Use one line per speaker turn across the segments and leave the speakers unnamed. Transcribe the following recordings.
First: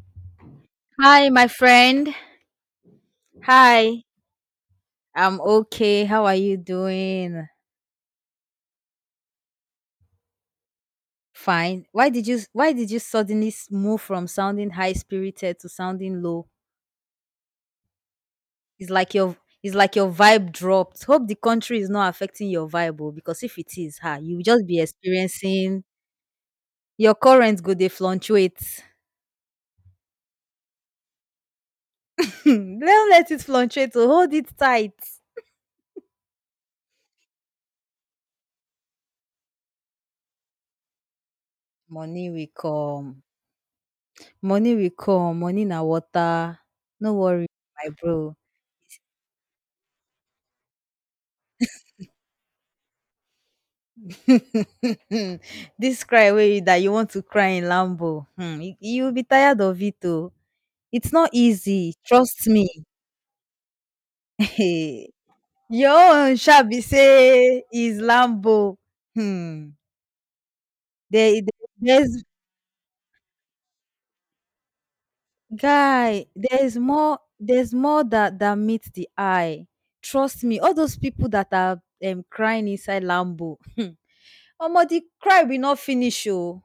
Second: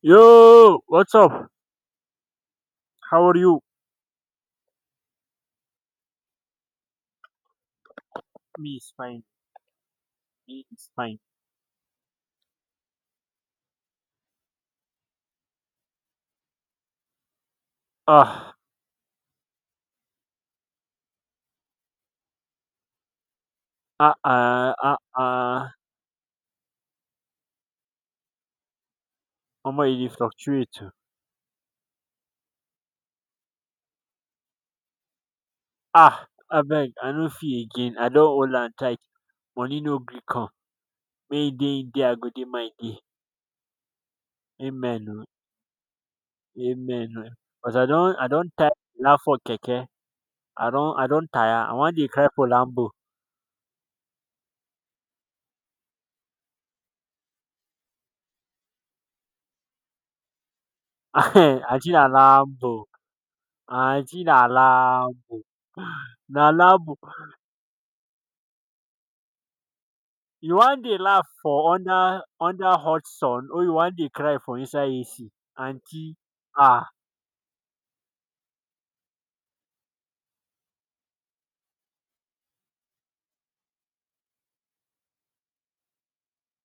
Yo, what's
Hi, my
up?
friend.
How are you?
Hi. I'm okay. How are you doing?
Me is fine. Me is fine.
Fine. Why did you suddenly move from sounding high spirited to sounding low?
Ah,
It's like your it's like your vibe dropped. Hope the country is not affecting your vibe oh, because if it is,
ah,
ha, you will just
ah,
be
ah, ah.
experiencing your current go dey fluctuate.
Omo, e dey fluctuate oh.
Don't let it fluctuate. Oh, hold it tight.
Ah, abeg, I no fit again. I don hold am tight. Money no gree come. Make e dey in there, I go
Money
dey
will
my day.
come. Money will
Amen oh.
come. Money na water.
Amen
No
oh.
worry,
But I
my
don, I
bro.
don tire laugh for keke. I don tire. I wan dey cry for Lambo.
This cry way that you want to cry in Lambo, you'll be tired of it. Oh, it's not
Aunty
easy.
na
Trust me.
Lambo. Aunty na Lambo.
Your own
Na
shall be
Lambo.
say is Lambo. Hmm.
You wan dey laugh
There-
for under
there's
under hot sun or you wan dey cry for inside AC? Aunty,
guy. There's
ah,
more. There's more that meets the eye. Trust me. All those people that are crying inside Lambo. Omo, the cry will not finish. Oh.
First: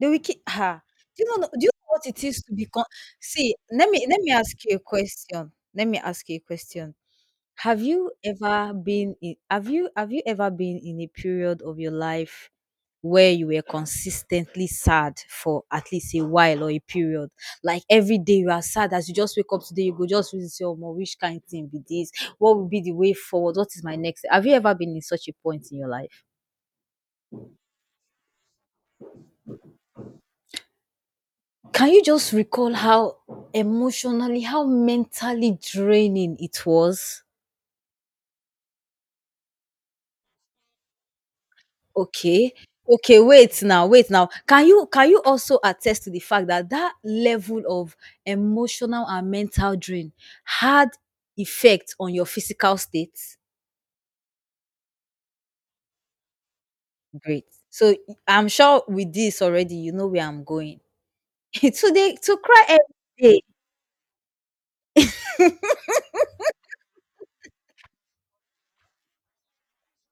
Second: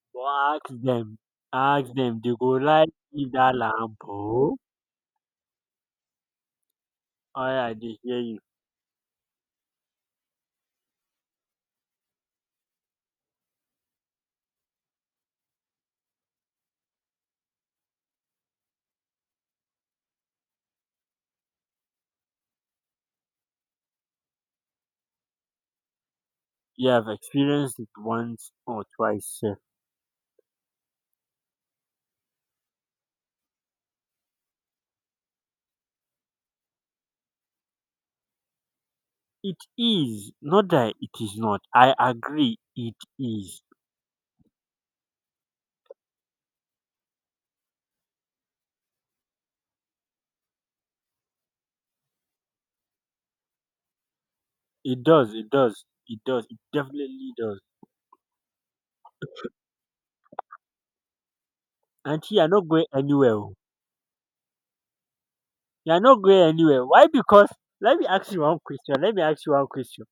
The
but
keep? Do you know
ask
what
dem
it
dey
is
go
to
like give dat
let
lamb
me let me
oo.
ask you a question. Let me ask you a question.
I dey hear you.
Have you ever been in a period of your life where you were consistently sad for at least a while or a period? Like every day you are sad as you just wake up today, you go just reason say, "Omo, which kind thing be this? What will be the way forward? What is my next?" Have you ever been in such a point in your life?
You have experienced it once or twice sef.
Can you just recall how emotionally, how mentally draining it was?
It is, not that it is not. I
Okay.
agree it
Okay, wait
is.
now, wait now. Can you also attest to the fact that level of emotional and mental drain had effect on your physical state?
It does, it does, it does, it definitely
Great.
does.
So I'm sure with this already you know where I'm going. Today
Aunty,
to
you are
cry
not going
every
anywhere
day.
oo. You are not going anywhere. Why? Because let me ask you one question, let me ask you one question.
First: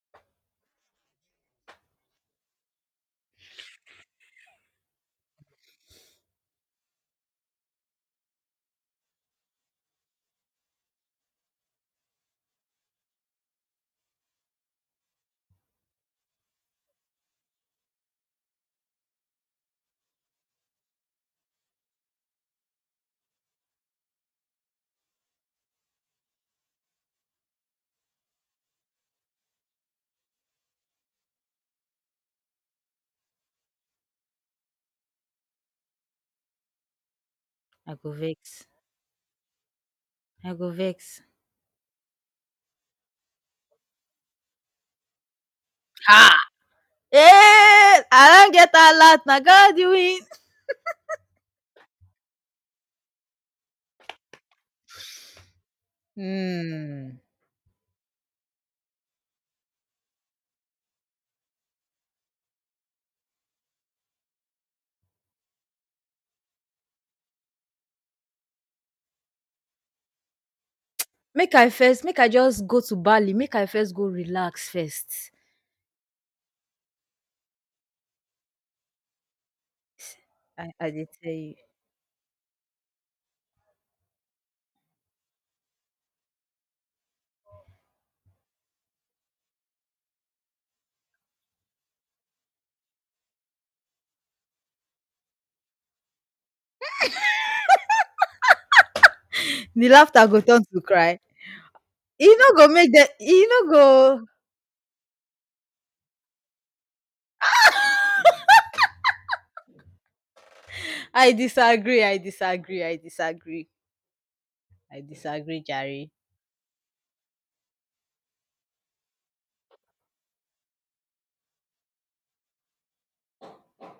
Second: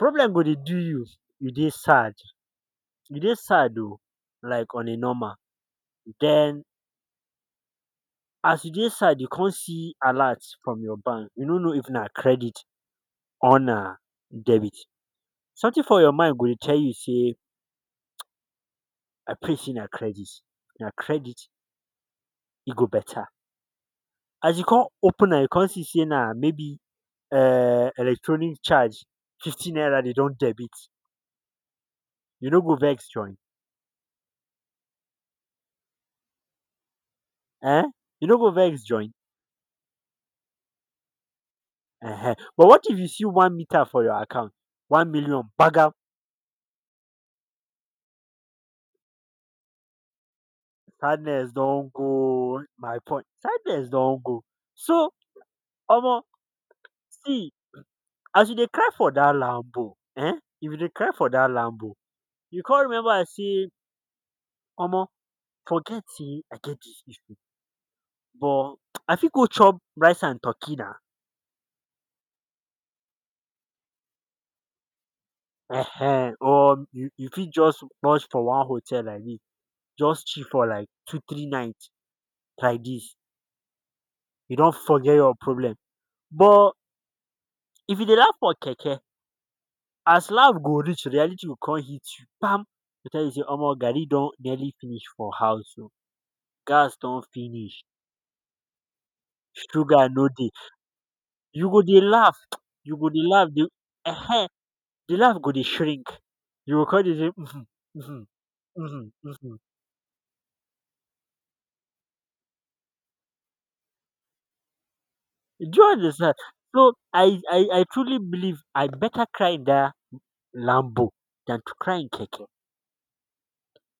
Problem go dey do you, you dey sad, you dey sad oh, like on a normal, den as you dey sad, you kon see alert from your bank, you no know if na credit or na debit. Something for your mind go dey tell you sey, I pray sey na credit e go better. As you kon open am you kon see sey na maybe electronic charge 50 naira dey don debit, you no go vex join um,
I go
you no go
vex.
vex join.
I go vex.
Ehen. But what if you see 1 meter for your account? 1,000,000 gbagam,
Ha! Eh, I don't get a lot. Now God, you.
sadness don't go. My point, sadness don't go. So, omo,
Mm.
see as you dey cry for that Lambo eh? If you dey cry for that Lambo, you can't remember I say, omo, forget sey I get dis issue, but I fit go chop rice and turkey na.
Make I first, make I just go to Bali, make I first go relax first.
Ehen, or you fit just lodge for one hotel like this, just chill for
I
like
I dey
2,
tell
3
you.
nights. Like this. You don't forget your problem, but if you dey laugh for keke, as laugh go reach reality go con hit you kpam, you tell you sey, omo, garri don nearly finish for house oh, gas don finish,
The
sugar
laughter
no
go
dey.
turn to cry.
You go dey
E
laugh,
no go make
you
dem
go dey
e
laugh.
no go
Ehen, the laugh go dey shrink, you go con dey say um, um, um, um.
I disagree, I disagree, I disagree, I disagree,
Do you
Jerry.
understand? So I truly believe I better cry in dat Lambo than to cry in keke.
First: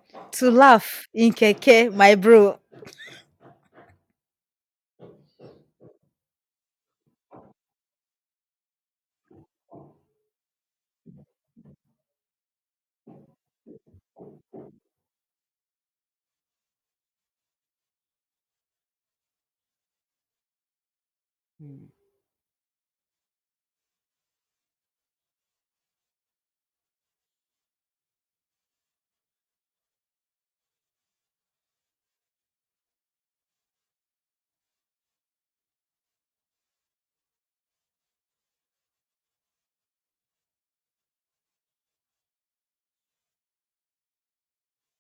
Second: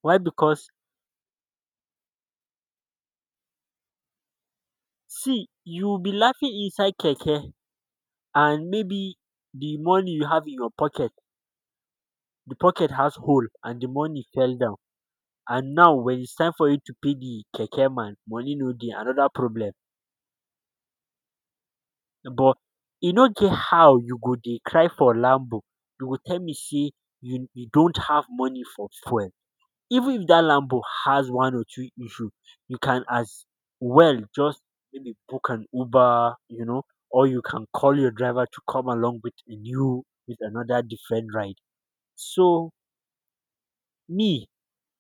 Why?
To
Because
laugh in keke, my bro.
see, you be laughing inside keke and maybe the money you have in your pocket, the pocket has hole and the money fell down, and now when it's time for you to pay the keke man, money no dey, another problem.
Mm.
But e no get how you go dey cry for lambo, you go tell me say you don't have money for fuel. Even if that lambo has one or two issue, you can as well just maybe book an uber, or you can call your driver to come along with a new with another different ride. So me,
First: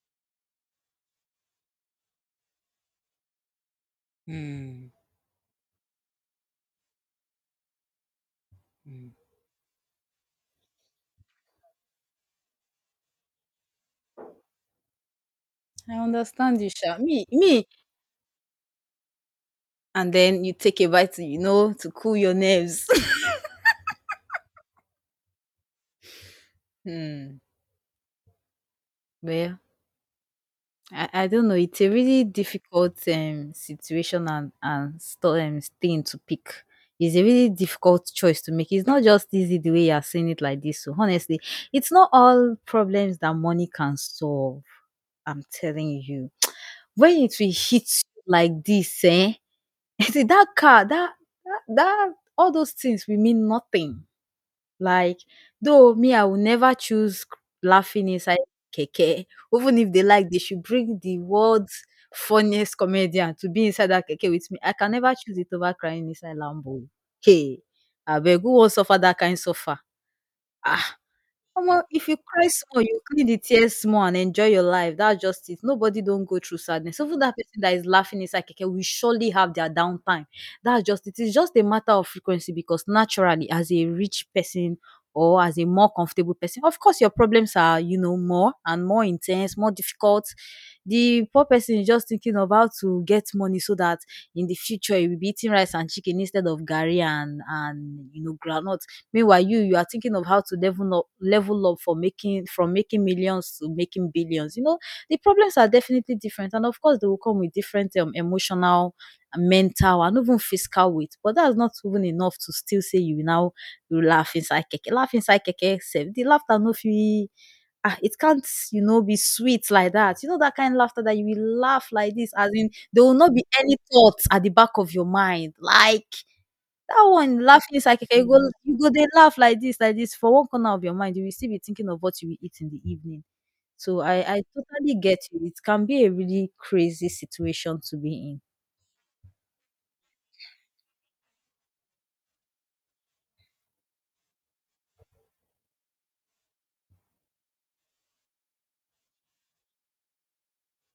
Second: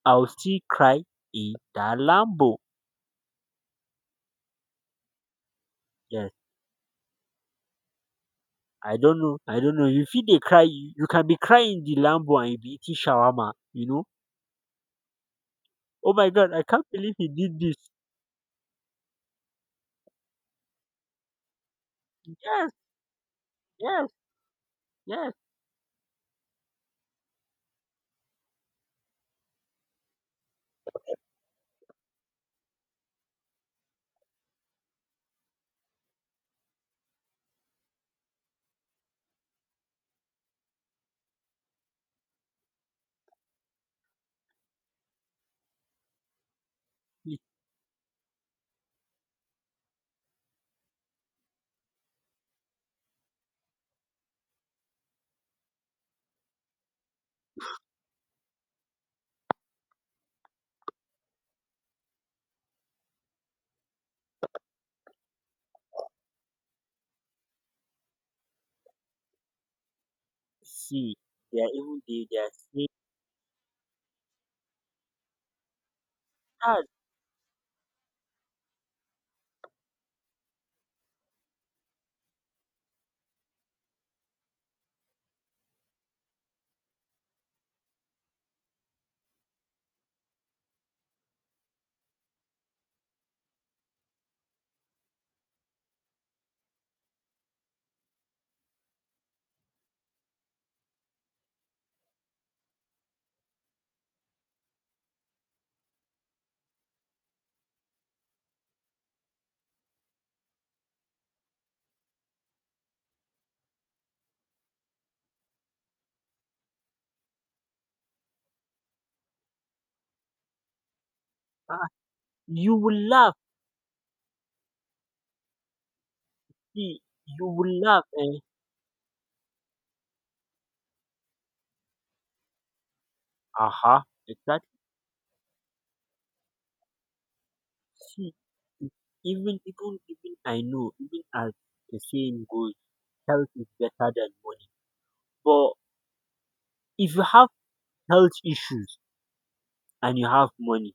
I will still cry in dat Lambo.
Mm,
Yes, I
mm.
don't know, I don't know. You feel they cry, you can be crying in the Lambo and you be eating shawarma.
I
Oh my God,
understand
I
you,
can't
sha.
believe
Me,
he did
me.
this.
And then you take a bite, to, you know, to cool your
Yes,
nerves.
yes, yes.
Mm. Well, I don't know. It's a really difficult situation and thing to pick. It's a really difficult choice to make. It's not just easy the way you are saying it like this. So honestly, it's not all problems that money can solve. I'm telling you, when it
You
will hit you like this, eh? See that car, that all those things will mean nothing like, though me, I will never choose c laughing inside keke. Even if they like, they should bring the world's funniest comedian to be inside that keke with me. I can never choose it over crying inside Lambo. Hey, abeg, who wan suffer that kind suffer? Ah.
see, they are
Omo,
even
if you
they, they
cry
are
small,
saying,
you clean the tears small and enjoy your life. That's just it. Nobody don't go through
"Ah,
sadness. Even that person that is laughing inside keke will surely have their downtime. That's just it. It's just a matter of frequency because naturally, as a rich person or as a more comfortable person, of course your problems are, you know, more and more intense, more difficult. The poor person is just thinking of how to get money so that in the future he will be eating rice and chicken instead of gari and you know groundnut. Meanwhile, you are thinking of how to level up for making from making millions to making billions. You know, the problems are definitely different. And of course they will come with different emotional mental and even physical weight. But that's not even enough to still say you now you laugh inside keke. Laugh inside keke sef. The laughter no fit ah, it can't, you know, be sweet like that. You know, that kind of laughter that you will
ah."
laugh like this, as in
You will
there will not
laugh,
be any thoughts at the back of your mind. Like
see,
that one
you
laughing
will
is like
laugh
keke,
eh.
you go dey laugh like this for one corner of your mind, you will still be thinking of what you will eat in the evening. So
Aha,
I
exactly.
totally get you. It can be a really crazy situation to
See,
be
even I know, even as the saying goes, "Health is better than money." But if you have health issues and you have money,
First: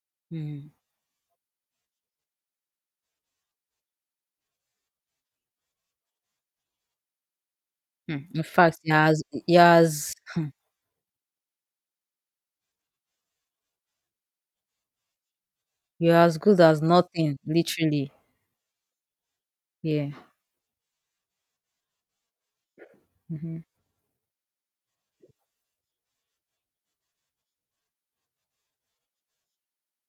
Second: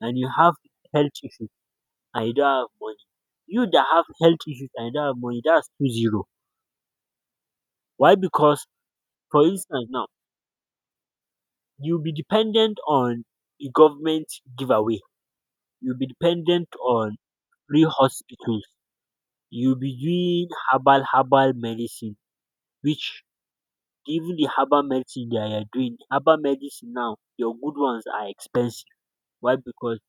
and you have
in.
health issues and you don't have money. You that have health issues and you don't have money, that's 2-0.
Mm,
Why?
mm. In
Because,
fact, you're as
for
you're
instance, now
as
you'll be dependent on a government giveaway. You'll be
you're as good
dependent
as
on
nothing,
free
literally.
hospitals. You'll be
Yeah.
doing herbal medicine, which,
Hmm.
even the herbal medicine that you're doing, herbal medicine now, your good ones are expensive. Why? Because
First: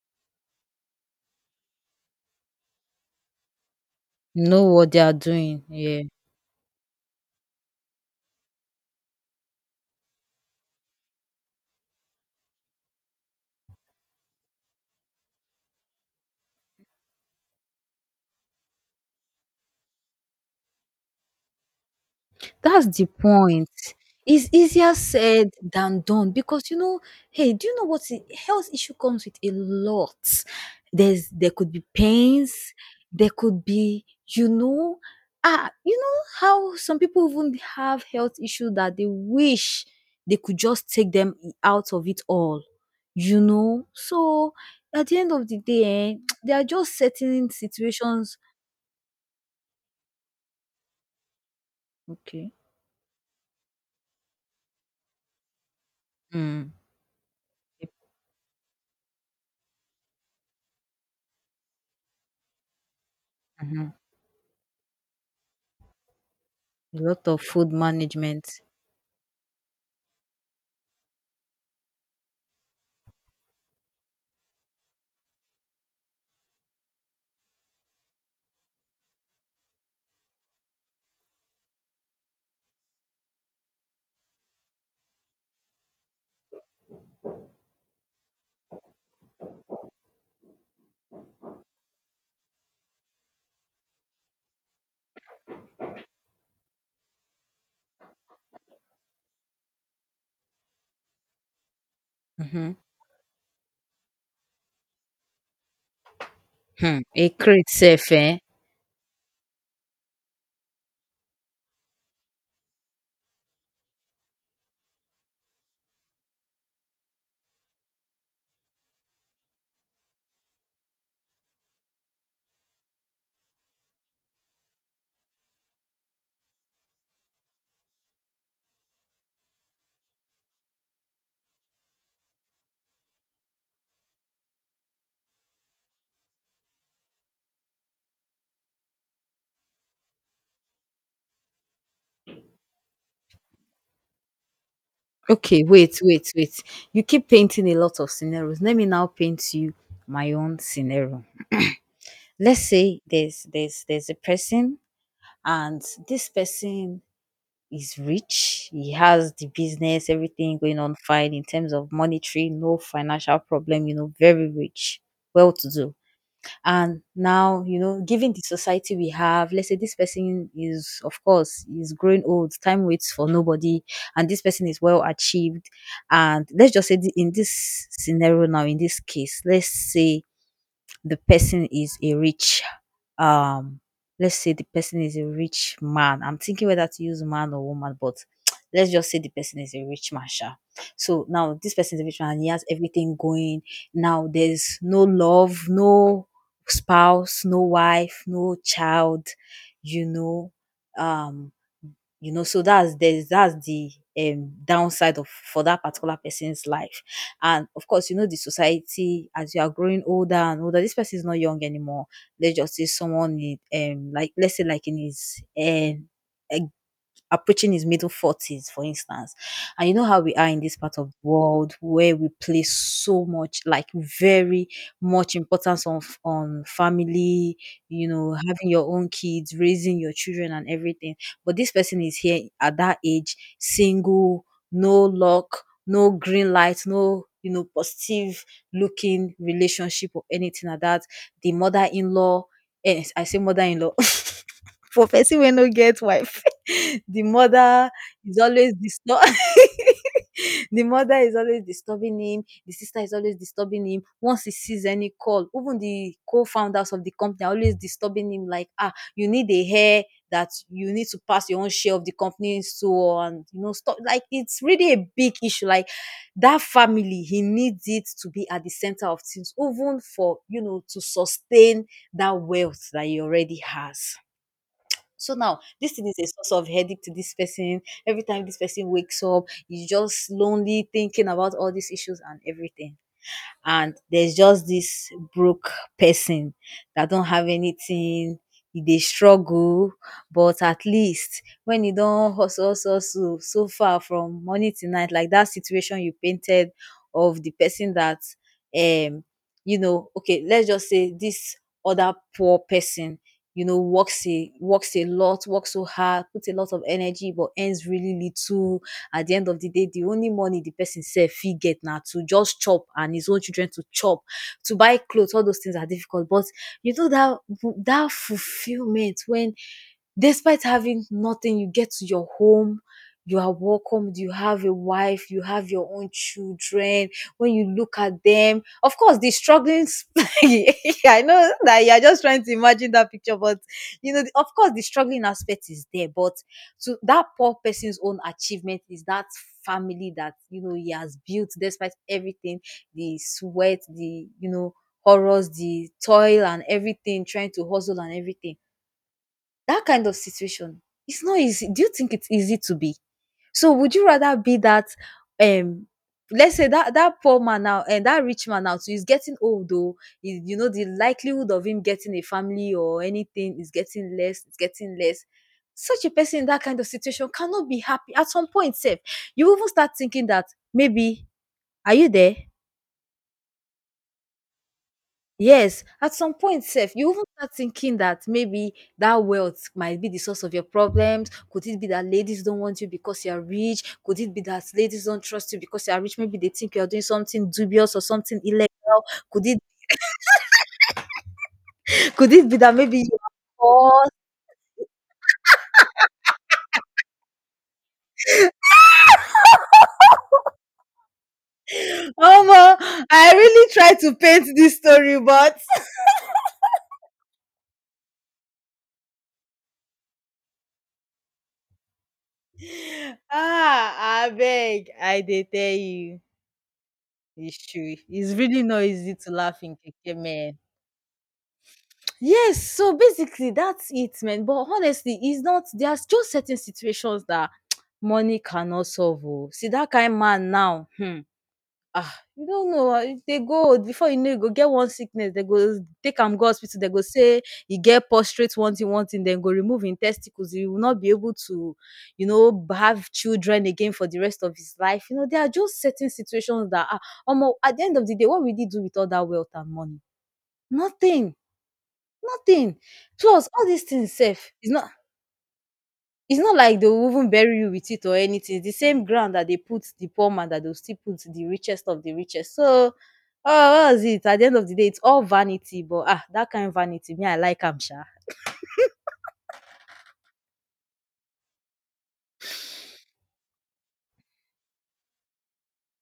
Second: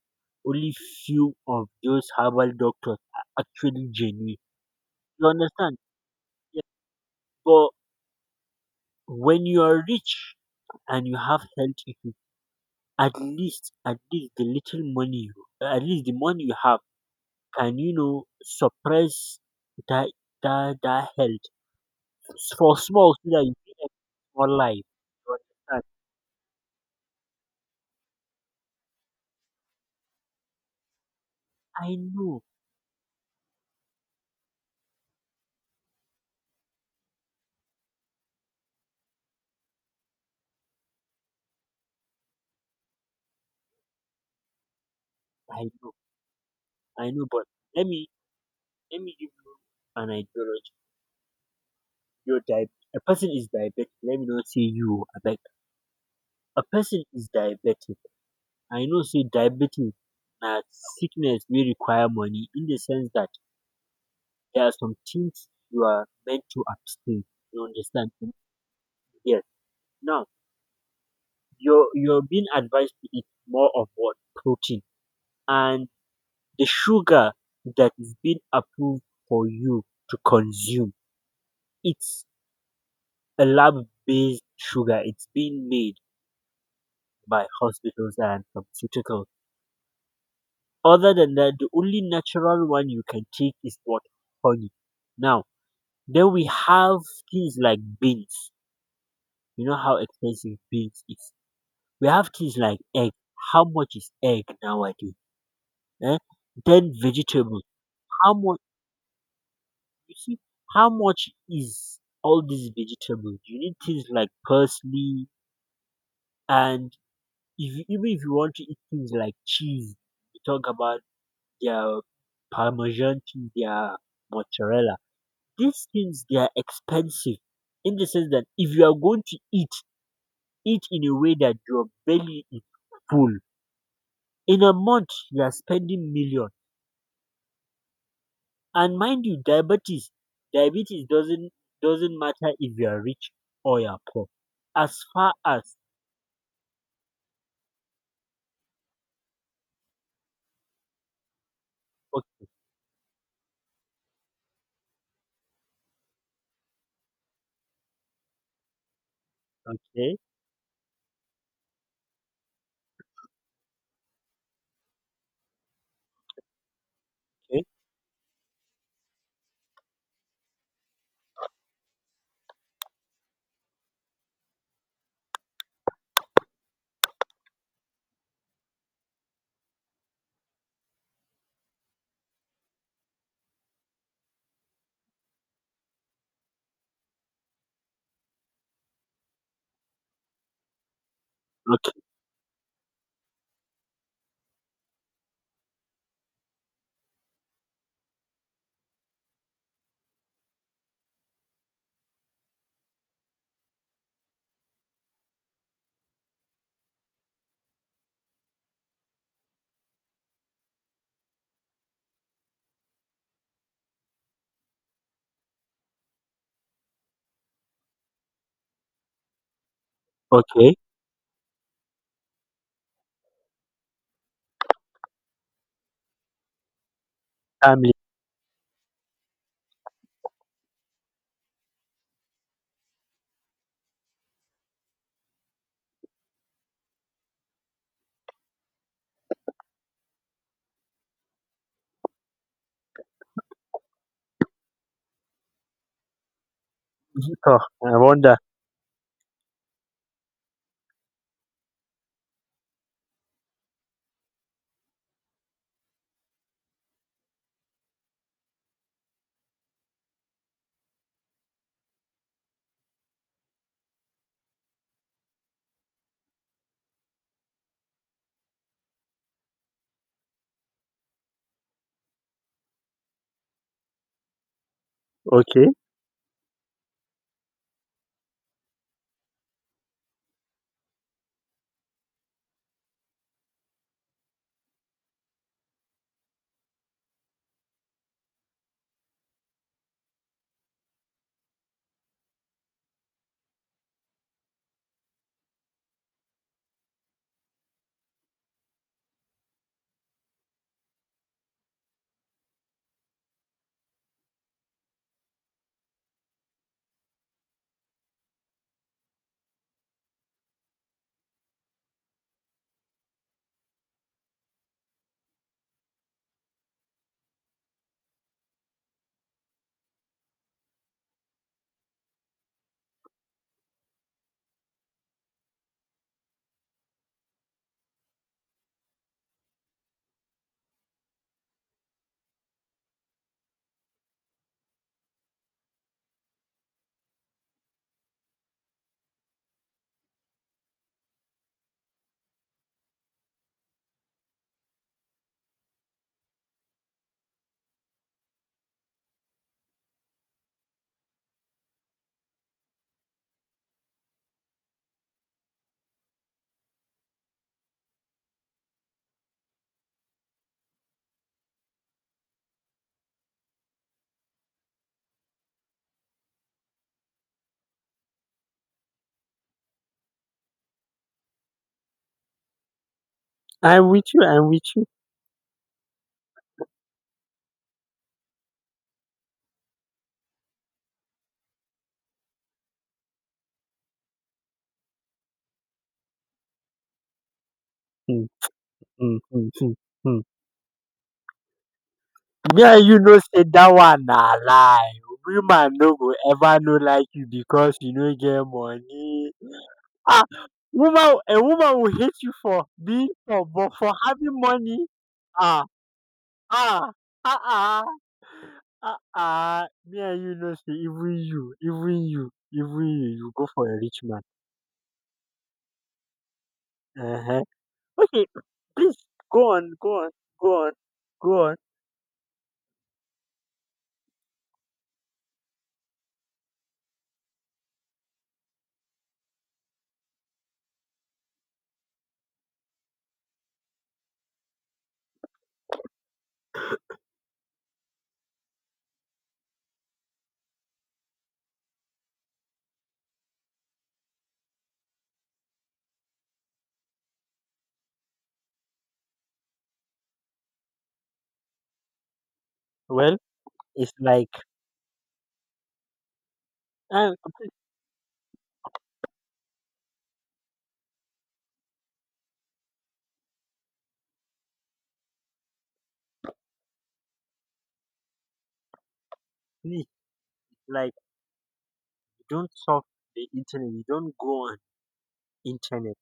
only few of those herbal doctors are actually genuine.
Know what they are
You
doing.
understand?
Yeah.
Yes. But when you are rich and you have health issues, at least the little money, at least the money you have, can, you know, suppress that that health for
That's the
small so that you
point.
can
It's
more life.
easier
You
said
understand?
than done because you know, hey, do you know what I- health issue comes with a lot? There could be
I know,
pains, there could be, you know, ah, you know how some people even have health issue that they wish they could just take them out of it all, you know. So at the end of the
I
day,
know,
eh, there are just
I know. But
certain
let me
situations.
let me give you an ideology. You're
Okay.
di- a person is diabetic. Let me not say you. I A
Mm.
person is diabetic. I know say diabetic na sickness wey require money in the sense that
Mhm.
there are some things you are meant to
A
abstain.
lot of
You
food
understand?
management.
Yes. Now, you're being advised to eat more of what? Protein. And the sugar that is being approved for you to consume, it's a lab based sugar. It's being made by hospitals and pharmaceuticals. Other than that, the only natural one you can take is what? Honey. Now, then we have things like beans. You know how expensive beans is. We have things
Mhm.
like egg. How much is egg nowadays? Eh? Then
Hmm, it
vegetables.
creates sef
How
eh.
much You see how much is all these vegetables? You need things like parsley, and if you, even if you want to eat things like cheese, you talk about their parmesan cheese, their mozzarella. These things they are expensive in the sense that if you are going to eat in a way that your belly is full. In a month you are spending million. And mind you, diabetes doesn't matter if you are rich or you are poor. As far
Okay,
as
wait. You keep painting a lot of scenarios. Let me now paint you my own scenario.
Okay,
Let's say there's a person and this person is rich. He has the business,
okay,
everything going on fine in terms of monetary, no financial problem, you know, very rich, well to do. And now
okay,
you know given the society we have, let's say this person is, of course is growing old, time waits for nobody, and this person is well achieved, and let's just say in this scenario now, in this case, let's say the person is a rich um let's say the person is a rich man. I'm thinking whether to use man or woman, but let's just say the person is a rich man, sha. So now this
okay,
person is a rich man and he has everything going. Now there's no love, no spouse, no wife, no child, you know. Um you know, so that's the downside of for that particular person's life. And of course, you know, the society as you are growing older and older, this person is not young anymore. Let's just say someone in like let's say like in his approaching his middle 40s, for instance. And you know how we are in
okay.
this part of the world where we place so much, like very much importance on on family,
Family.
you know, having your own kids, raising your children and everything. But this person is here at that age, single, no luck, no green light, no you know, positive looking relationship or anything like that. The mother in law, yes, I say mother in law. For person we no get wife. The
Oh,
mother
I
is
wonder.
always disturb the mother is always disturbing him, the sister is always disturbing him. Once he sees any call, even the co-founders of the company are always disturbing him like, "Ah, you need a hair that you need to pass your own share of the company so and you know stuff like it's really a big issue. Like that family, he needs it to be at the center of things, even for you know to sustain that wealth that he already has. So now
Okay.
this thing is a source of headache to this person. Every time this person wakes up, he's just lonely thinking about all these issues and everything, and there's just this broke person that don't have anything. They struggle but at least when e don hustle hustle hustle so far from morning till night, like that situation you painted of the person that um you know, okay, let's just say this other poor person, you know, works a lot, works so hard, puts a lot of energy but earns really little. At the end of the day the only money the person sef fit get na to just chop and his own children to chop. To buy clothes, all those things are difficult but you know that that fulfillment when despite having nothing you get to your home, you are welcomed, you have a wife, you have your own children, when you look at them, of course the strugglings I know that you are just trying to imagine that picture but you know of course the struggling aspect is there but so that poor person's own achievement is that family that you know he has built despite everything, the sweat, the you know horrors, the toil and everything, trying to hustle and everything. That kind of situation, it's not easy. Do you think it's easy to be? So would you rather be that um let's say that poor man now and that rich man now, so he's getting old though you know the likelihood of him getting a family or anything is getting less, it's getting less. Such a person in that kind of situation cannot be happy. At some point safe you even start thinking that maybe, are you there?
I'm with you, I'm with you.
Yes, at some point sef you even start thinking that maybe that wealth might be the source of your problems. Could it be that ladies don't want you because you are rich? Could it be that ladies don't trust you because you are rich? Maybe they think you are doing something dubious or
Hmm,
something illegal.
hmm,
Could
hmm,
it
hmm, hmm.
could it be
Me
that
and
maybe
you
you
know
are
say that
poor?
one na lie. Woman no go ever no like you because you no get money. Ah, woman a woman will hate you for
Omo!
being
I
poor but
really
for
try to
having
paint this
money.
story, but
Ah, ah, ah, ah, ah, ah. Me and you know say even you even you even you you go for a rich
ah,
man.
I beg, I dey tell you,
Uh-huh.
it's true.
Okay,
It's really not
please,
easy to
go
laugh
on,
in
go on,
keke men.
go on, go on.
Yes, so basically that's it, man. But honestly, it's not there's just certain situations that money cannot solve. Oh. See that kind man now, hmm. Ah, you don't know. Ah, if they go before, you know, you go get one sickness. They go take him go hospital. They go say you get prostrate one thing, one thing. Then go remove in testicles. You will not be able to, you know, have children again for the rest of his life. You know, there are just certain situations that are. Almost at the end of the day, what will he do with all that wealth and money? Nothing. Nothing.
Well,
Plus all these
it's
things
like,
safe. It's not like they will
um
even bury you with it or anything. It's the same ground that they put the poor man that they'll still put the richest of the richest. So, ah, what is it? At the end of the day, it's all vanity, but ah, that kind of vanity, me, I like am sha.
please, like, don't surf the internet, you don't go on internet.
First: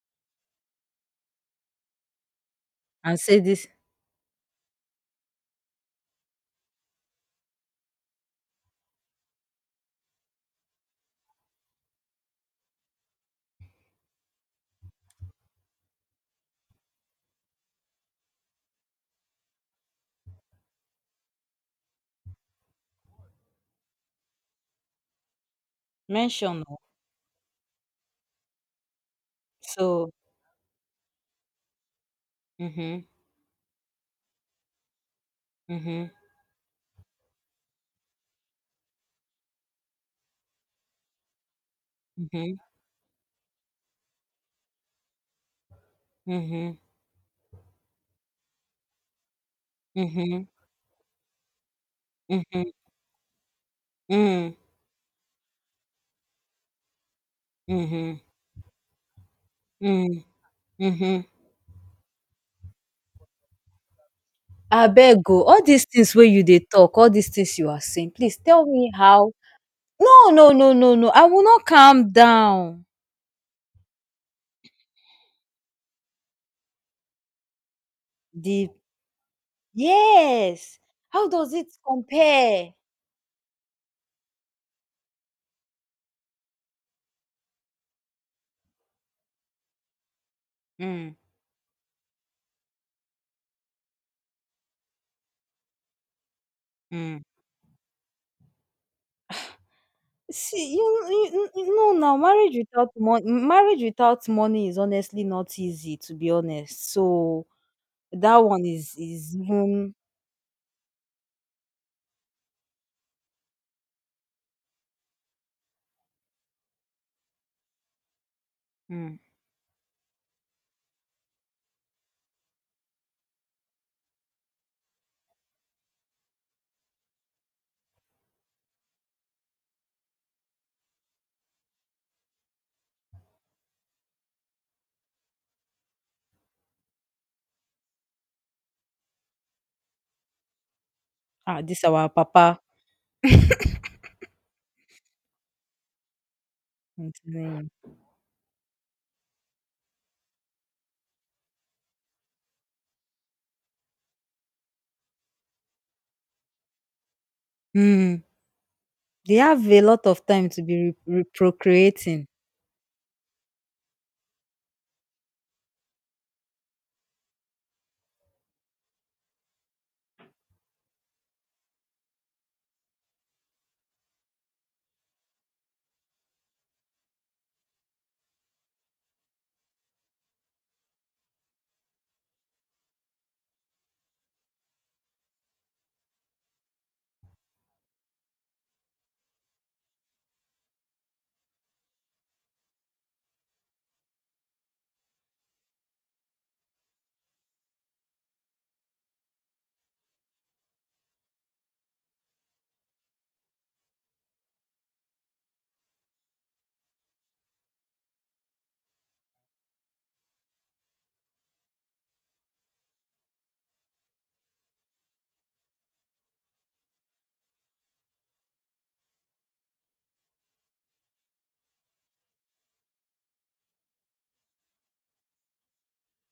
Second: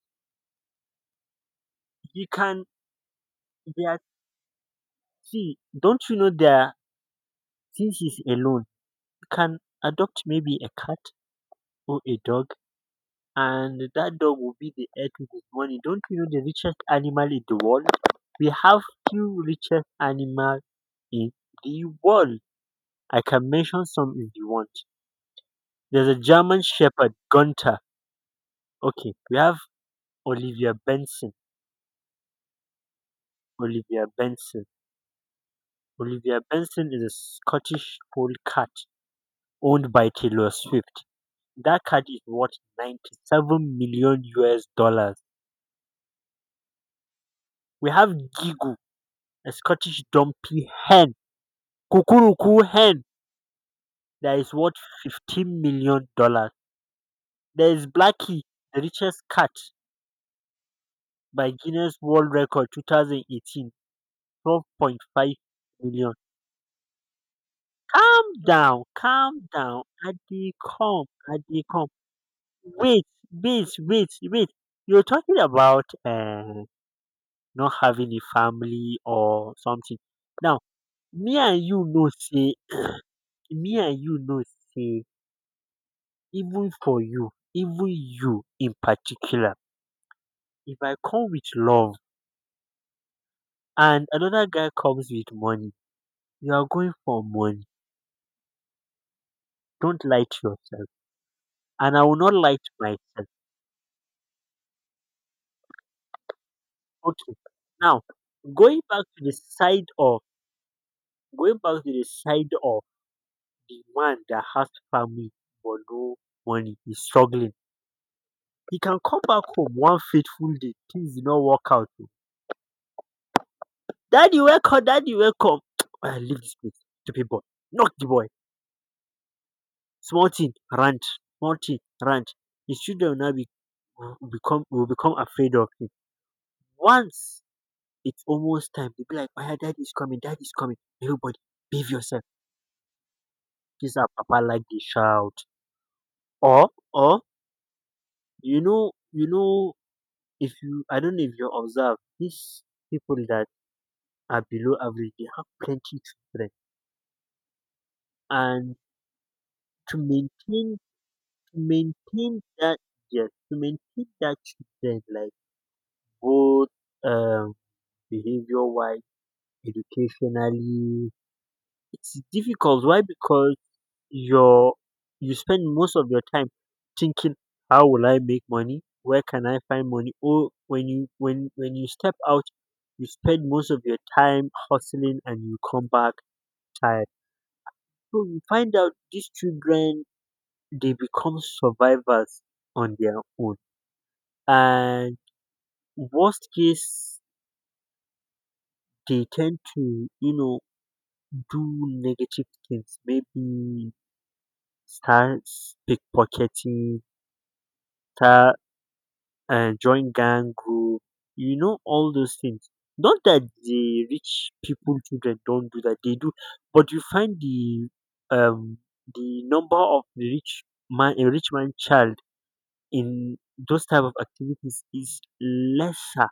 You can
And say this
there are- See, don't you know since he's alone, you can adopt maybe a cat or a dog, and that dog will be the heir to this money. Don't you know the richest animal in the world? We have two richest animal in the world. I can mention some if you want. There's a German
mention oh.
Shepherd, Gunther. Okay, we have
So
Olivia Benson.
mhm,
Olivia Benson.
mhm,
Olivia Benson is a Scottish polecat owned by Taylor Swift. That cat is
mhm,
worth $97 million.
mhm,
We have Gigu, a Scottish
mhm,
dumpy hen, Kukuruku
mhm,
hen, that is
mm,
worth $15 million. There is
mhm,
Blackie, the richest cat
mm, mhm.
by Guinness World Record 2018, twelve point
Abeg
five million.
oh, all these things where you they talk, all these things you are saying, please tell me how.
Calm down,
No, no,
Adi,
no, no,
come,
no. I will
Adi,
not
come.
calm down.
Wait, wait, wait, wait. You're talking about not having a
The
family or something. Now,
yes. How
me
does
and
it
you know say,
compare?
me and you know say, even for you, even you in particular, if I
Mm,
come with love and another guy comes with money, you are going for
mm.
money. Don't lie to
See, you,
yourself.
you, you you know
And I will
now,
not lie to myself.
marriage without money is honestly not easy, to be honest.
Okay.
So
Now,
that one
going
is
back to the
is
side
even
of, going back to the side of the man that has family but no money, is struggling. He can
mm.
come back home one fateful day, things did not work out oh. Daddy, wake up, daddy, wake up. I leave this place. Stupid boy. Knock the boy. Small thing, rant. Small thing, rant. His children will now be, will become afraid of him. Once it's almost time, they'll be like, "Oh, daddy is coming, daddy is coming. Everybody,
Ah, this
behave
our
yourself.
papa.
This is how papa like the shout." Or,
I'm telling you.
you know, you know If you, I don't know if you observe, these people that are below average, they have plenty children,
Mm.
and
They have a
to
lot of time to
maintain,
be
to
procreating.
maintain that, yes, to maintain that children, like both um, behavior-wise, educationally, it's difficult. Why? Because your you spend most of your time thinking, how will I make money, where can I find money, or when you when you step out, you spend most of your time hustling and you come back tired, so you find out these children, they become survivors on their own, and worst case, they tend to, do negative things, maybe start pickpocketing, start and join gang group, all those things. Not that the rich people children don't do that, they do, but you find um the number of the rich man a rich man child in those type of activities is lesser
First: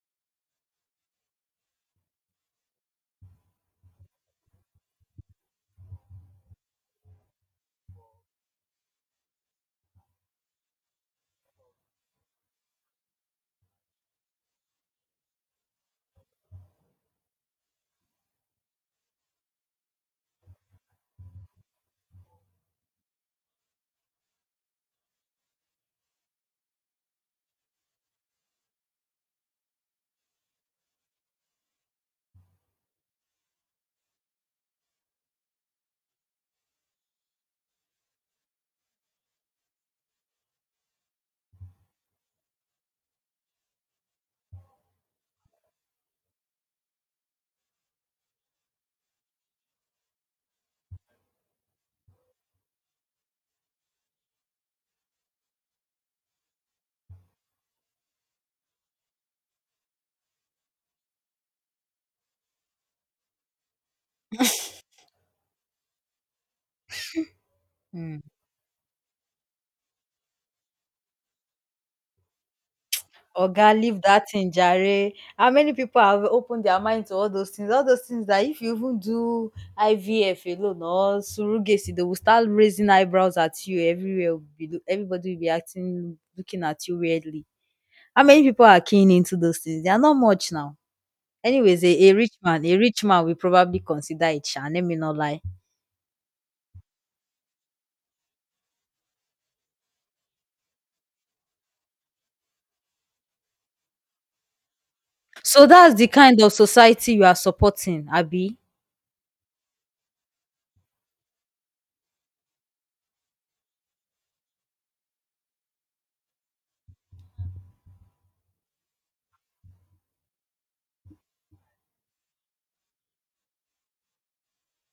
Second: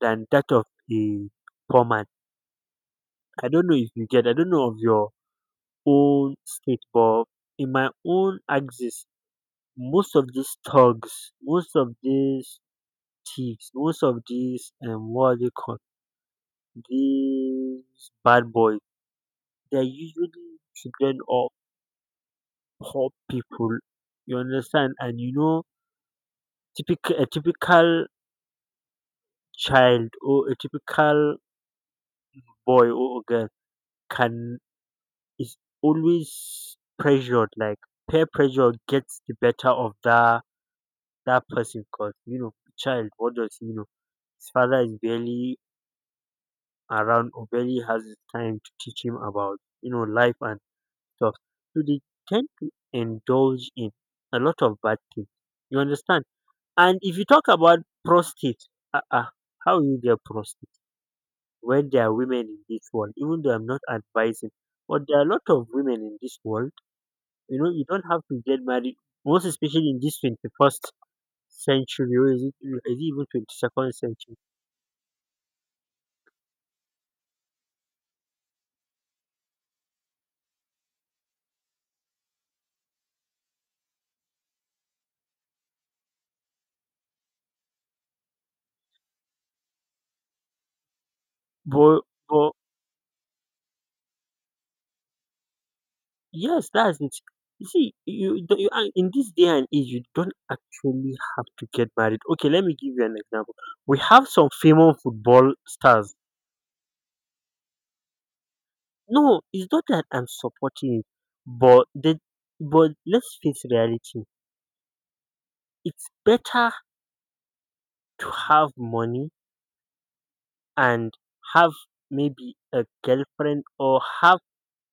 than that of the poor man. I don't know if you get I don't know of your own state, but in my own axis, most of these thugs, most of these thieves, most of these what are they called? These bad boys. They're usually children of poor people. You understand? And you know, typical a typical child, or a typical boy or girl, can is always pressured. Like peer pressure gets the better of that person. Cause you know, child, what does he know? His father is barely around or barely has time to teach him about life and stuff. So they tend to indulge in a lot of bad things. You understand? And if you talk about prostate, uh, uh, how you get prostate when there are women in this world, even though I'm not advising, but there are a lot of women in this world. You know, you don't
Mm.
have to get married, most especially in this 21st century. Or is it even
Oga,
22nd
leave that
century?
thing jare. How many people have opened their mind to all those things? All those things that if you even do IVF alone or surrogacy, they will start raising eyebrows at you everywhere. Everybody will be acting, looking at you weirdly. How many people are keen into those things? They are not much now. Anyways,
But, but
a rich man will probably consider it sha, let me not lie.
Yes, that's it. You see, you, don't- you and in this day and age, you don't actually have to get married. Okay, let me give you an example. We have some famous football
So that's the
stars.
kind of society you are supporting, Abby.
No, it's not that I'm supporting it, but the but let's face reality. It's better to have money and have maybe a girlfriend, or have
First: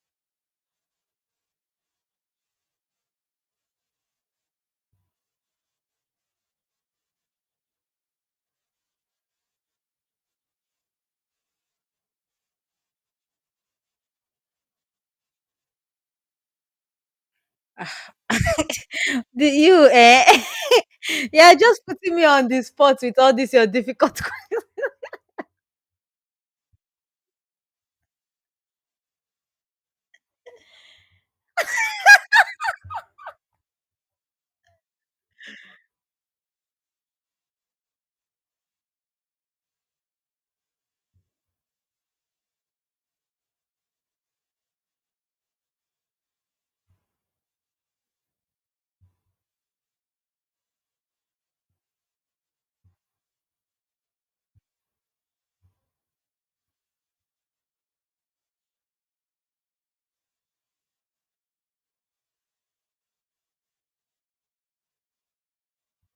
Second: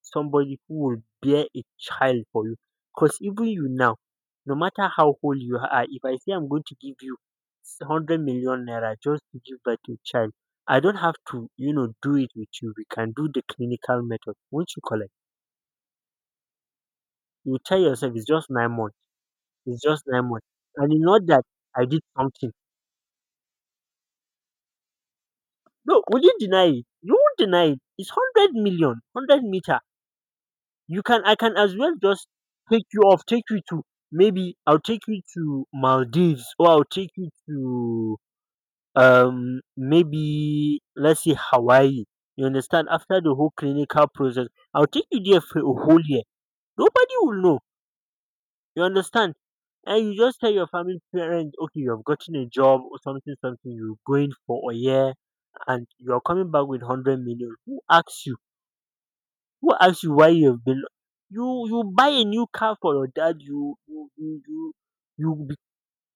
somebody who will bear a child for you. Because even you now, no matter how old you are, if I say I'm going to give you 100 million naira just to give birth to a child, I don't have to, you know, do it with you. We can do the clinical method. Won't you collect? You will tell yourself it's just 9 months.
The
It's
you
just nine
eh,
months. And it's not
you
that
are just
I did
putting me on
something.
the spot with all this your difficult que.
No, will you deny it? You won't deny it. It's 100 million, hundred meter. You can I can as well just take you to, maybe I'll take you to Maldives, or I'll take you to, maybe let's say Hawaii. You understand? After the whole clinical process, I'll take you there for a whole year. Nobody will know. You understand? And you just tell your family, parents, okay, you have gotten a job or something something, you're going for a year, and you're coming back with 100 million. Who asks you? Who asked you Why you have been? You buy a new car for your dad. You be,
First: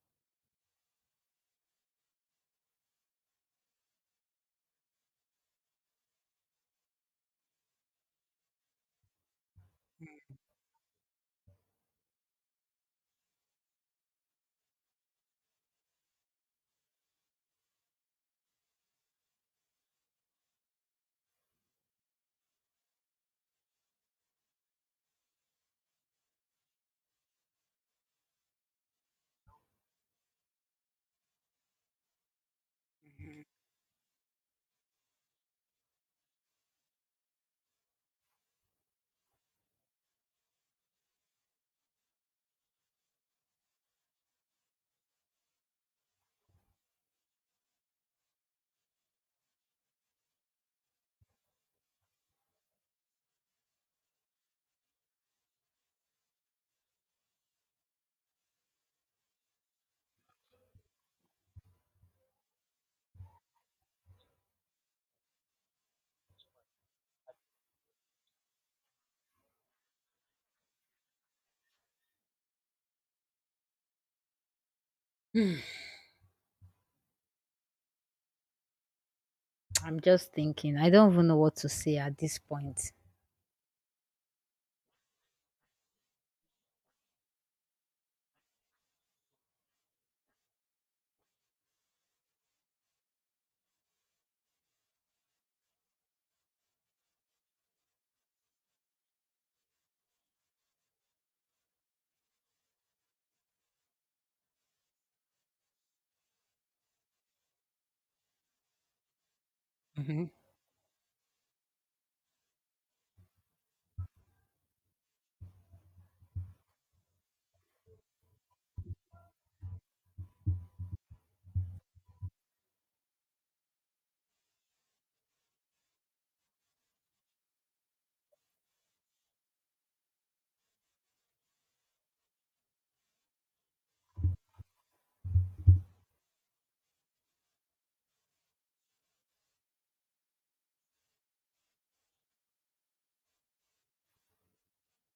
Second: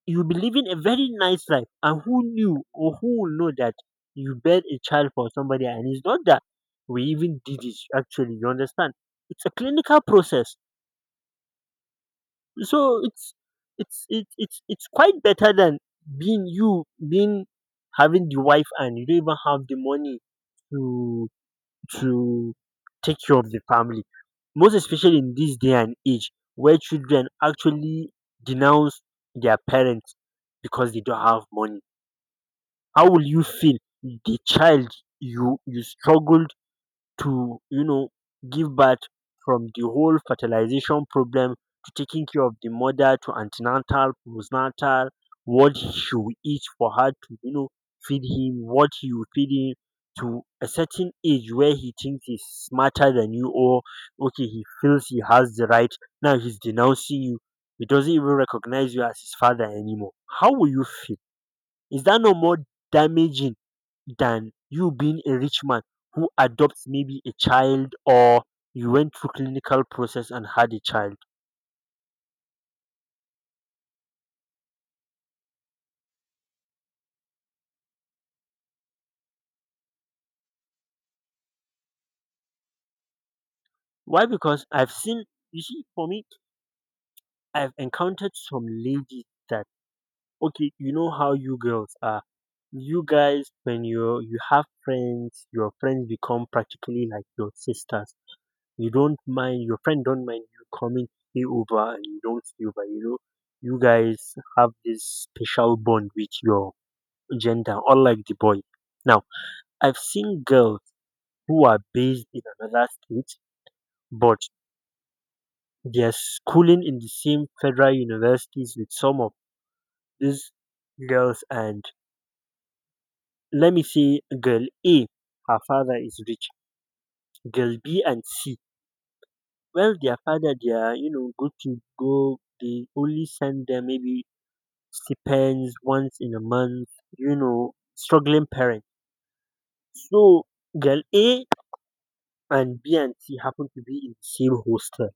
you be living a very nice life. And who knew, or who will know, that you bed a child for somebody? And it's not that we even did it. Actually, you understand? It's a clinical process. So it's quite better than being you being having the wife and you don't even have the money to to take care of the family, most especially in this day and age where children actually denounce their parents because they don't have money. How will you feel? The child you struggled to, you know, give birth, from the whole fertilization problem, to taking care of the mother, to antenatal, postnatal, what she will eat for her to, you know, feed him, what you feed him, to a certain age where he thinks he's smarter than you, or okay he feels he has the right, now he's denouncing you, he doesn't even recognize you as his father anymore. How will you feel? Is that no more damaging than you being a rich man who adopts maybe a child, or you went through clinical process and had a child?
Hmm, I'm just thinking. I don't even know what to say at this point.
Why? Because I've seen, for me, I've encountered some ladies that, okay, you know how you girls are. You guys, when you have friends, your friends become practically like your sisters. You don't mind your friend, don't mind you coming stay over and you don't stay over, you know. You guys have this special bond with your gender, unlike the boy. Now, I've
Mhm.
seen girls who are based in another state, but they're schooling in the same federal universities with some of these girls. And let me say, girl A, her father is rich. Girl B and C, well, their father, they are, you know, good to go. They only send them maybe stipends once in a month, you know, struggling parents. So, girl A and B and C happen to be in the same hostel.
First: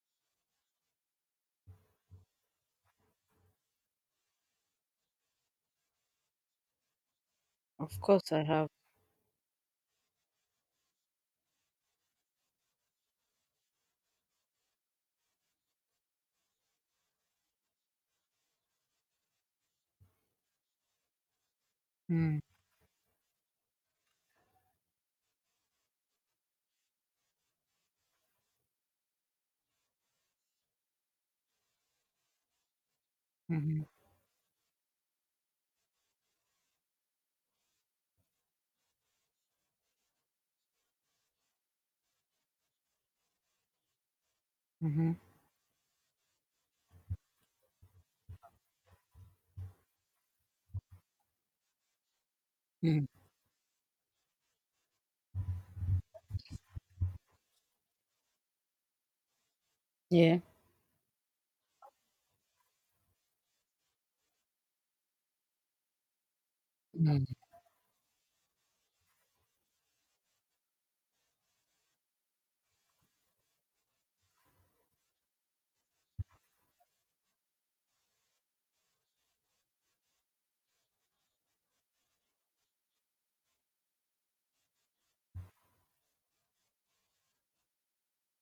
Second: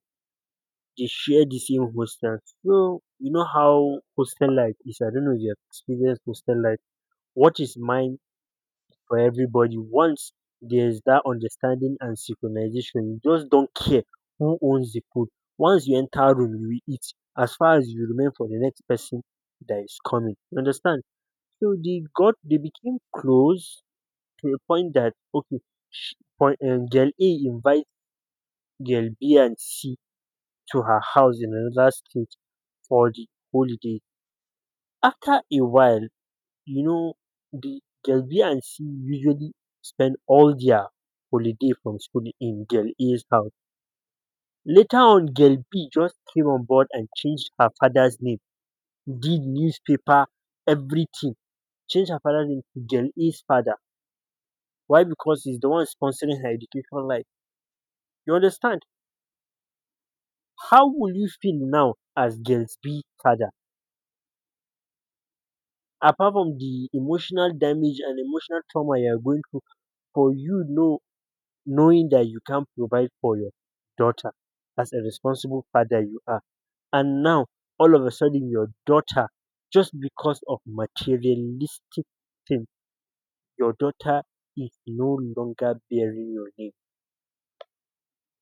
They share the same hostel. So you know how hostel life is. I don't know if you have experienced hostel life. What is
Of
mine
course I have.
for everybody? Once there's that understanding and synchronization, you just don't care who owns the food. Once you enter room, you will eat, as far as you remain for the next person that is coming. You understand? So
Mm.
they became close to a point that, okay, girl A invites girl B and C to her house in another state for the
Mhm.
holiday. After a while, you know, the girl B and C usually spend all their holiday from school in girl A's house. Later
Mhm.
on, girl B just came on board and changed her father's name, did newspaper, everything. Changed her father's name to
Mm.
girl A's father. Why? Because he's the one sponsoring her education life. You understand?
Yeah.
How will you feel now as girl B's father, apart from the
Mm.
emotional damage and emotional trauma you are going through, for, you know, knowing that you can't provide for your daughter as a responsible father you are, and now all of a sudden your daughter, just because of materialistic thing, your daughter is no longer bearing your name.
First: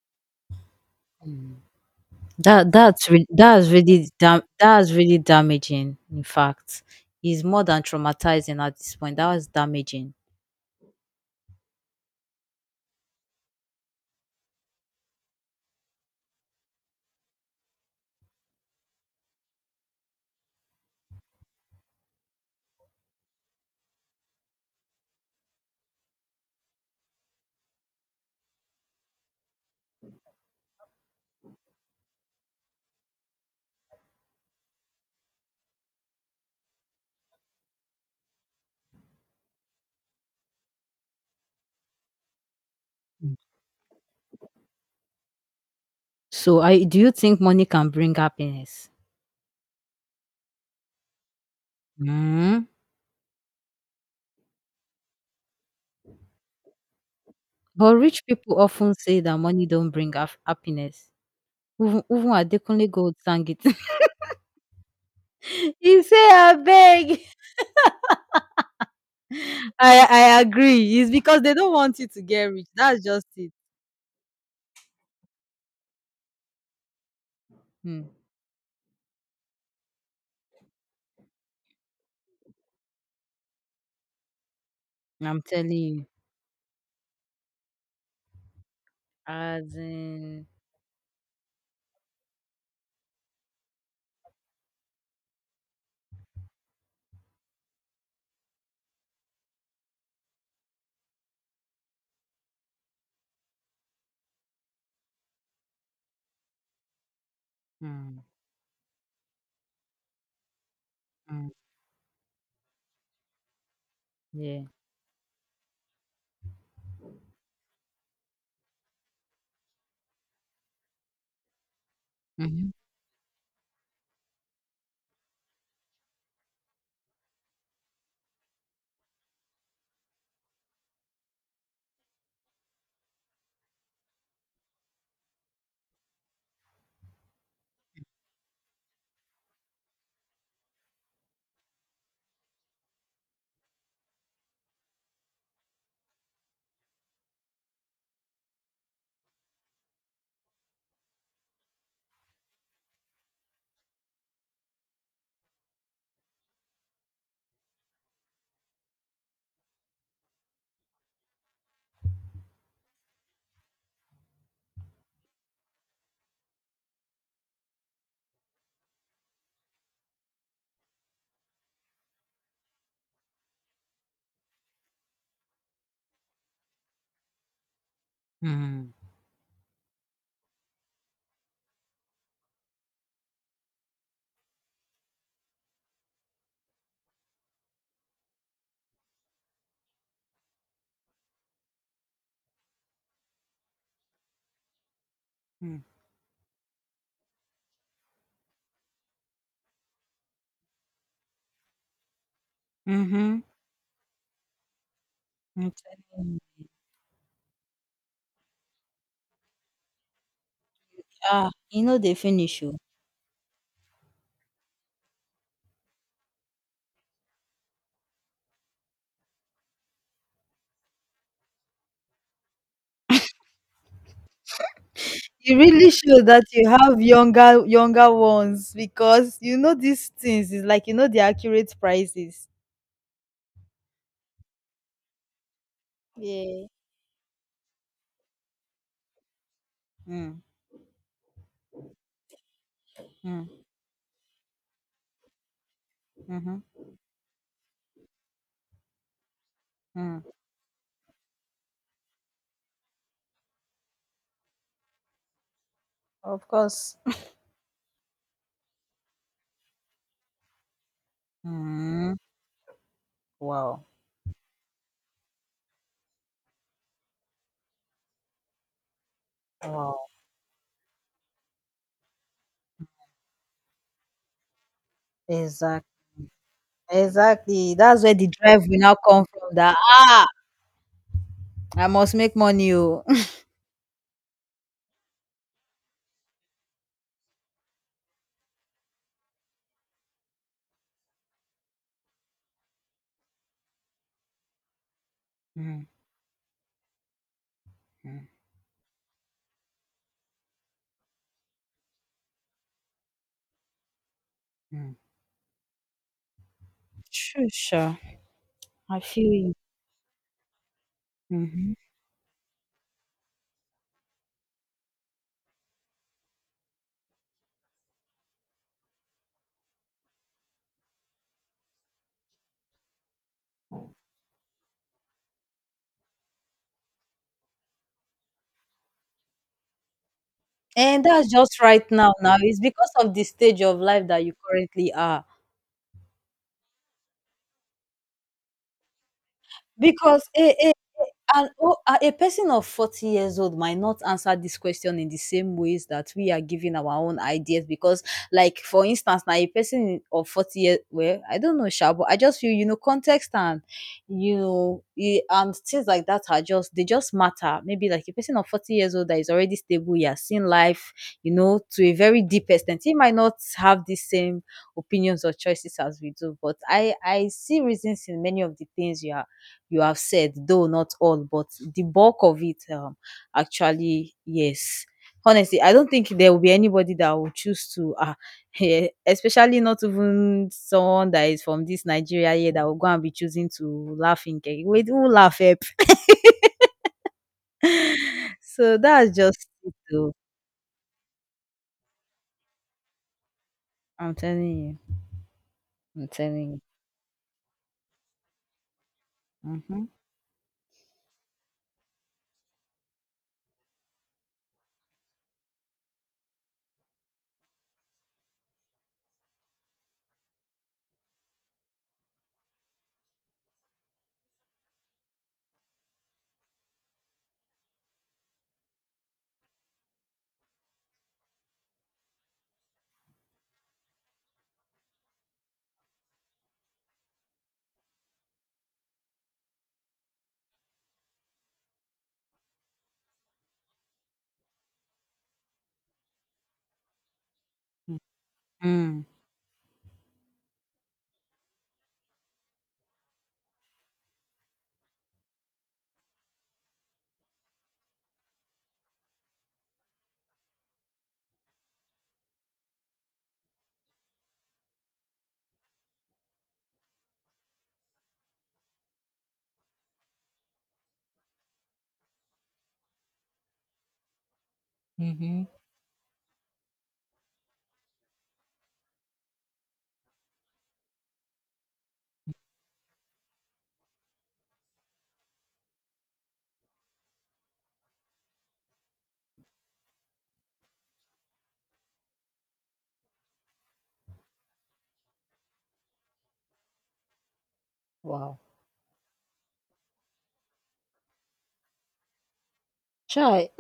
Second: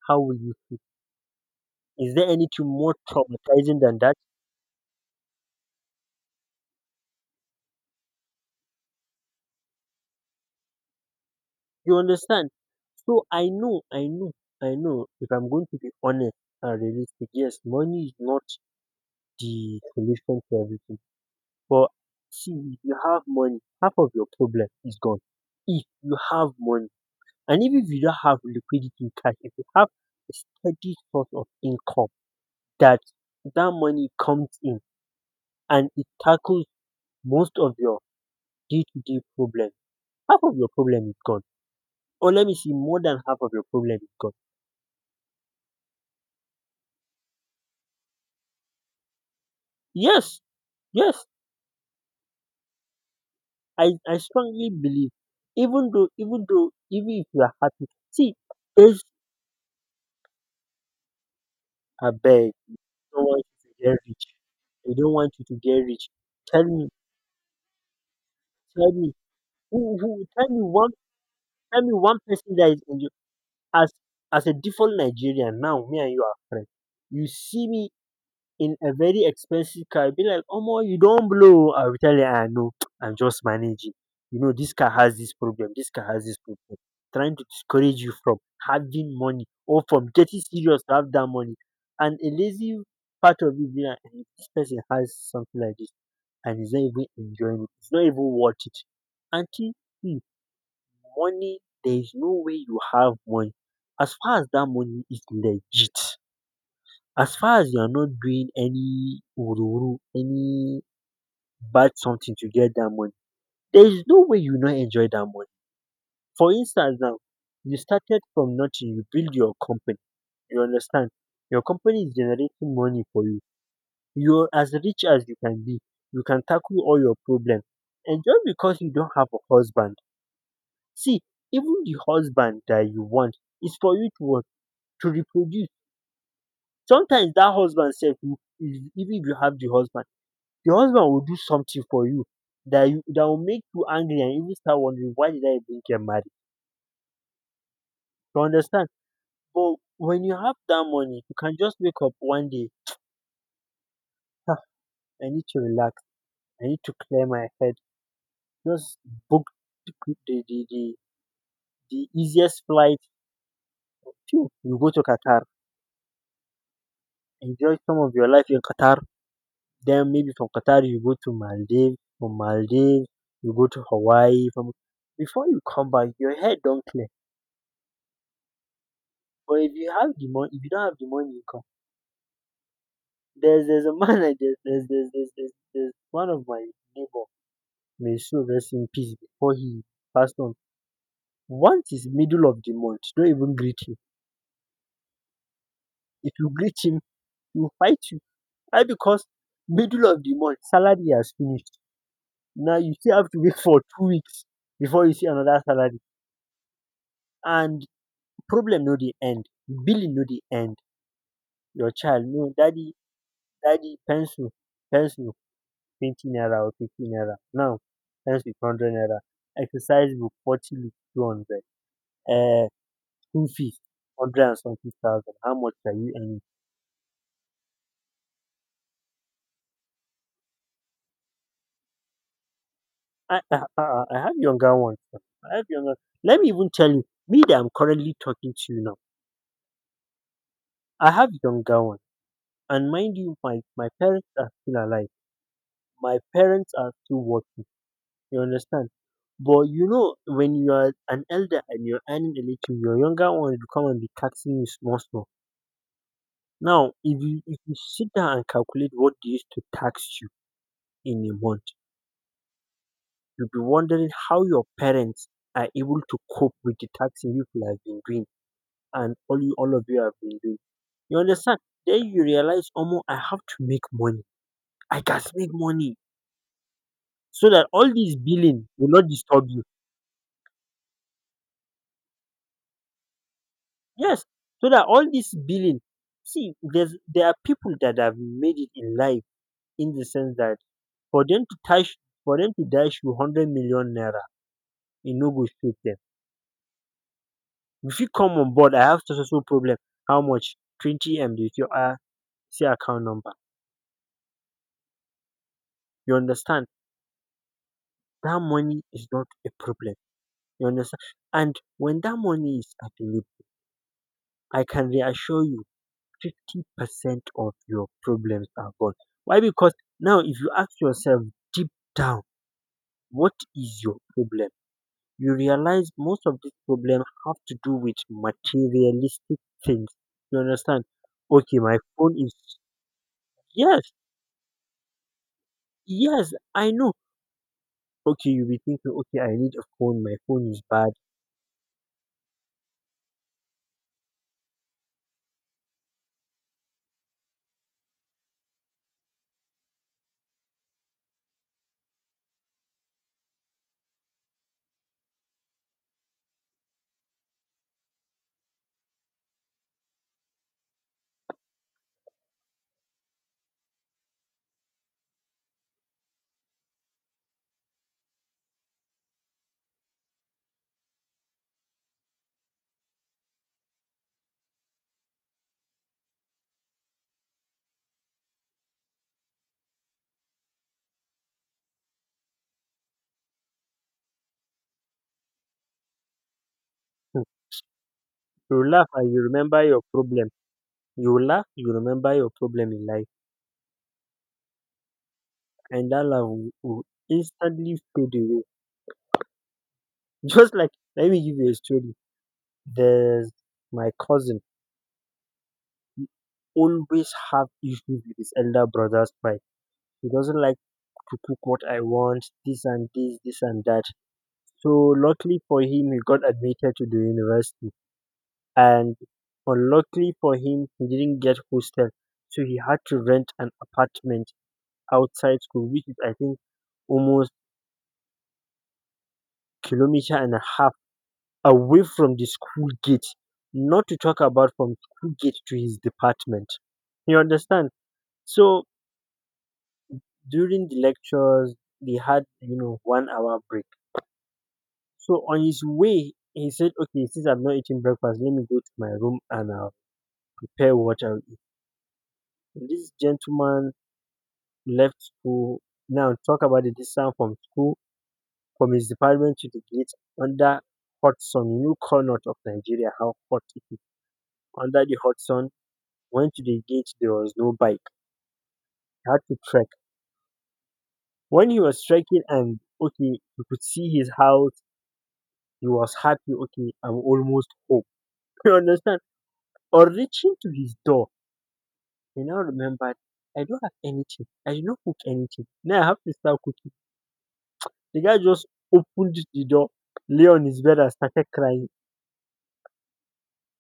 How will you feel?
Mm.
Is there anything more traumatizing than that?
That's really damaging. In fact, is more than traumatizing at this point. That was damaging.
You understand? So I know. If I'm going to be honest and realistic, yes, money is not the solution to everything. But see, if you have money, half of your problem is gone. If you have money, and even if you don't have liquidity in cash, if you have a steady source of income that money comes in and it tackles most of your day-to-day problem, half of your problem is gone. Or let me see, more than
Mm.
half of your problem is gone.
So, I do you think money can bring happiness?
Yes, yes,
Mm.
I strongly believe, even if you are happy,
But rich
see,
people often
is
say that money don't bring happiness. Even
a
even
beg
Adekunle Gold
don't want
sang it.
you to get rich. They don't want you to get
He
rich.
say, "I
Tell me,
beg."
tell me, who, who,
I
tell me one,
agree. It's because they don't
tell me
want you
one
to get
person
rich.
that is in
That's
you
just it.
as a default Nigerian. Now me and you are friends. You see me
Hmm.
in a very expensive car, be like, "Omo, you don't blow." I will tell you, "I know, I'm just managing." You know, this car has this
I'm
problem.
telling
This
you.
car has this problem. Trying to discourage you from having money
As
or from getting
in,
serious to have that money. And a lazy part of you be like, "Eh, this person has something like this and he's not even enjoying it. It's not even worth it." Auntie, see, money, there is no way you have money, as far as that money is legit, as far as you are not
hmm,
doing any ururu, any
hmm,
bad something to get that money, there is no way you
yeah.
not enjoy that money. For instance, now you started from nothing, you build your company. You understand? Your company is generating money for you. You're as rich as you can be. You can tackle all your problems. And just because you don't have a husband, see, even the husband that you want is for you to what? To reproduce. Sometimes that husband self, even if you have the husband will do something for you that will make you angry and even start wondering, why did I even get married? You understand? But when you have that money, you can just wake up one day. "Ah, I need to relax. I need to clear my head. Just book the quick- the easiest flight." Phew, you go to Qatar. Enjoy some of your life in Qatar. Then maybe from Qatar you go to Maldives, from Maldives you go to Hawaii. From Before you come back, your head don't clear.
Hmm.
But if you have the money, If you don't have the money, you come. There's a man like there's one of my neighbor. May so rest in peace before he passed on. Once it's middle of the month, don't even greet him.
Mm.
If you greet him, he'll fight you. Why? Because middle of the month, salary has finished. Now you still have to
Mhm.
wait for 2 weeks before you see another
I'm
salary.
telling you.
And problem no dey end, billing no dey end,
Ah, e
your
no dey
child no
finish you.
daddy pencil 20 naira or 50 naira, now pencil 100 naira, exercise book 40 leaf 200, Uh, school fees hundred and something thousand, how
You
much
really
are you
show
earning?
that you have younger ones because you know these things. Is like you know the accurate prices.
I have younger ones now, I have younger let me
Yeah.
even tell you me that I'm currently talking to you now,
Mm,
I have younger ones. And mind you,
mm,
my parents are still alive, my
mhm,
parents are still working, you understand. But you know,
mm.
when you are an elder and you're earning a little, your younger ones will come and be taxing you small, small.
Of
Now,
course.
if you sit down and calculate what they used to tax you in a month,
Mm.
you'll be
Wow.
wondering how your parents are able to cope with the taxing you people have been doing and all of you
Wow.
have been doing. You understand? Then you realize, Omo, I have to make money. I can make
Exactly.
money so that
Exactly.
all
That's where
these
the drive
billing
will
will
now
not
come
disturb
from
you.
that, "Ah, I must make money. Oh."
Yes, so that all this billing, see, there are people that have made it in life, in the sense that for them to dash for them to dash you 100 million naira, e no go shake
Mm,
them. If you
mm,
come on board, I have so problem. How much? 20 M. If you are, say, account number,
mm.
you understand
True, sure.
that money
I
is not
feel
a
you.
problem. You understand? And
Mhm.
when that money is available, I can reassure you, 50% of your problems are gone. Why? Because now, if you ask yourself deep down, what is your problem? You realize most of these problems have to do with materialistic things. You understand?
And that's
Okay,
just
my
right now
phone is.
now. It's because of the stage of
Yes,
life that you currently are.
yes, I know. Okay, you'll be thinking, okay, I need a phone. My
Because
phone is
it,
bad.
and oh, a person of 40 years old might not answer this question in the same ways that we are giving our own ideas, because like for instance now a person of 40 years, well, I don't know sha, but I just feel, you know, context and, you know, eh, and things like that are just they just matter. Maybe like a person of 40 years old that is already stable, he has seen life, you know, to a very deep extent. He might not have the same opinions or choices as we do, but I see reasons in many of the things you are you have said, though not all, but the bulk of it actually, yes. Honestly, I don't think there will be anybody that will choose to, eh, especially not even someone that is from this Nigeria here that will go and be choosing to laugh in cake. Wait, who laugh? Help?
Hmm. You
So
laugh
that's
and you
just
remember
it,
your
though.
problem. You laugh, you remember your problem in life.
I'm telling you.
And that
I'm
laugh will,
telling you.
will instantly fade away.
Mm-hmm.
Just like, let me give you a story. There's my cousin, always have issues with his elder brother's fight. He doesn't like to cook what I want, this and this, this and that. So luckily for him, he got admitted to the university, and unluckily for him, he didn't get hostel, so he had to rent an apartment outside school, which is, I think, almost kilometer and a half away from the school gate. Not to talk about from school gate to his department. You understand? So
Mm.
during the lectures, they had, you know, one hour break. So on his way, he said, "Okay, since I've not eaten breakfast, let me go to my room and I'll prepare what I'll eat." And this gentleman left school. Now talk about the distance from school, from his department to the gate, under hot sun. You know, corner of Nigeria, how hot it is. Under the hot
Mm-hmm.
sun, went to the gate. There was no bike. He had to trek. When he was trekking, and okay, you could see his house. He was happy. Okay, I'm almost home. You understand? On reaching to his door, I now remembered, I don't have anything. I did not cook anything. Now I have to start cooking. The guy
Wow.
just opened the door, lay on his bed and started crying.
Chai.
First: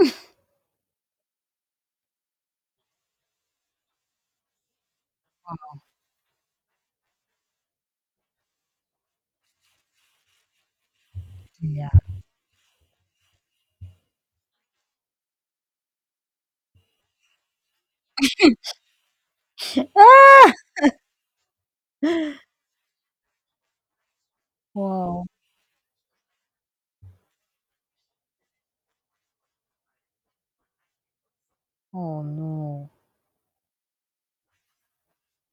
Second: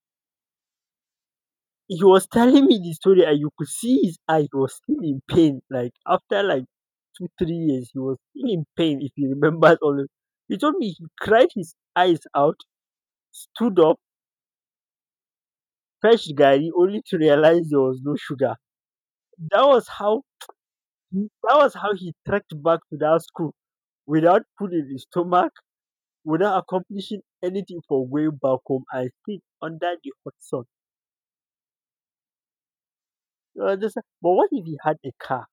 He was telling me the story and you could see his eyes, he was still in pain. Like after like two, 3 years, he was still in pain if he remembers. All of, he told me he cried his
Yeah.
eyes out, stood up, fetched Gary only to realize there was no sugar. That was how that was how he trekked back to that school without food in his
Wow.
stomach, without accomplishing anything, for going back home and sit under the hot sun.
Oh no.
You understand? But what if he had a car?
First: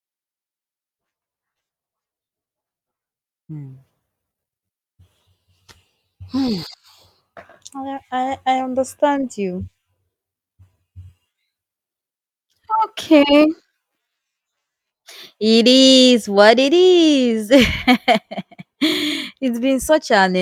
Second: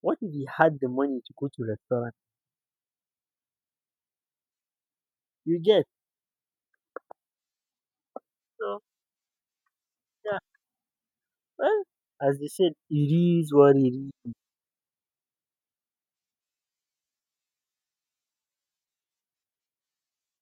What if he had the money to go to restaurant?
Hmm.
You get?
I
So
understand you.
yeah. Well, as they said, it
Okay.
is what it is.
It is what it is. It's been such an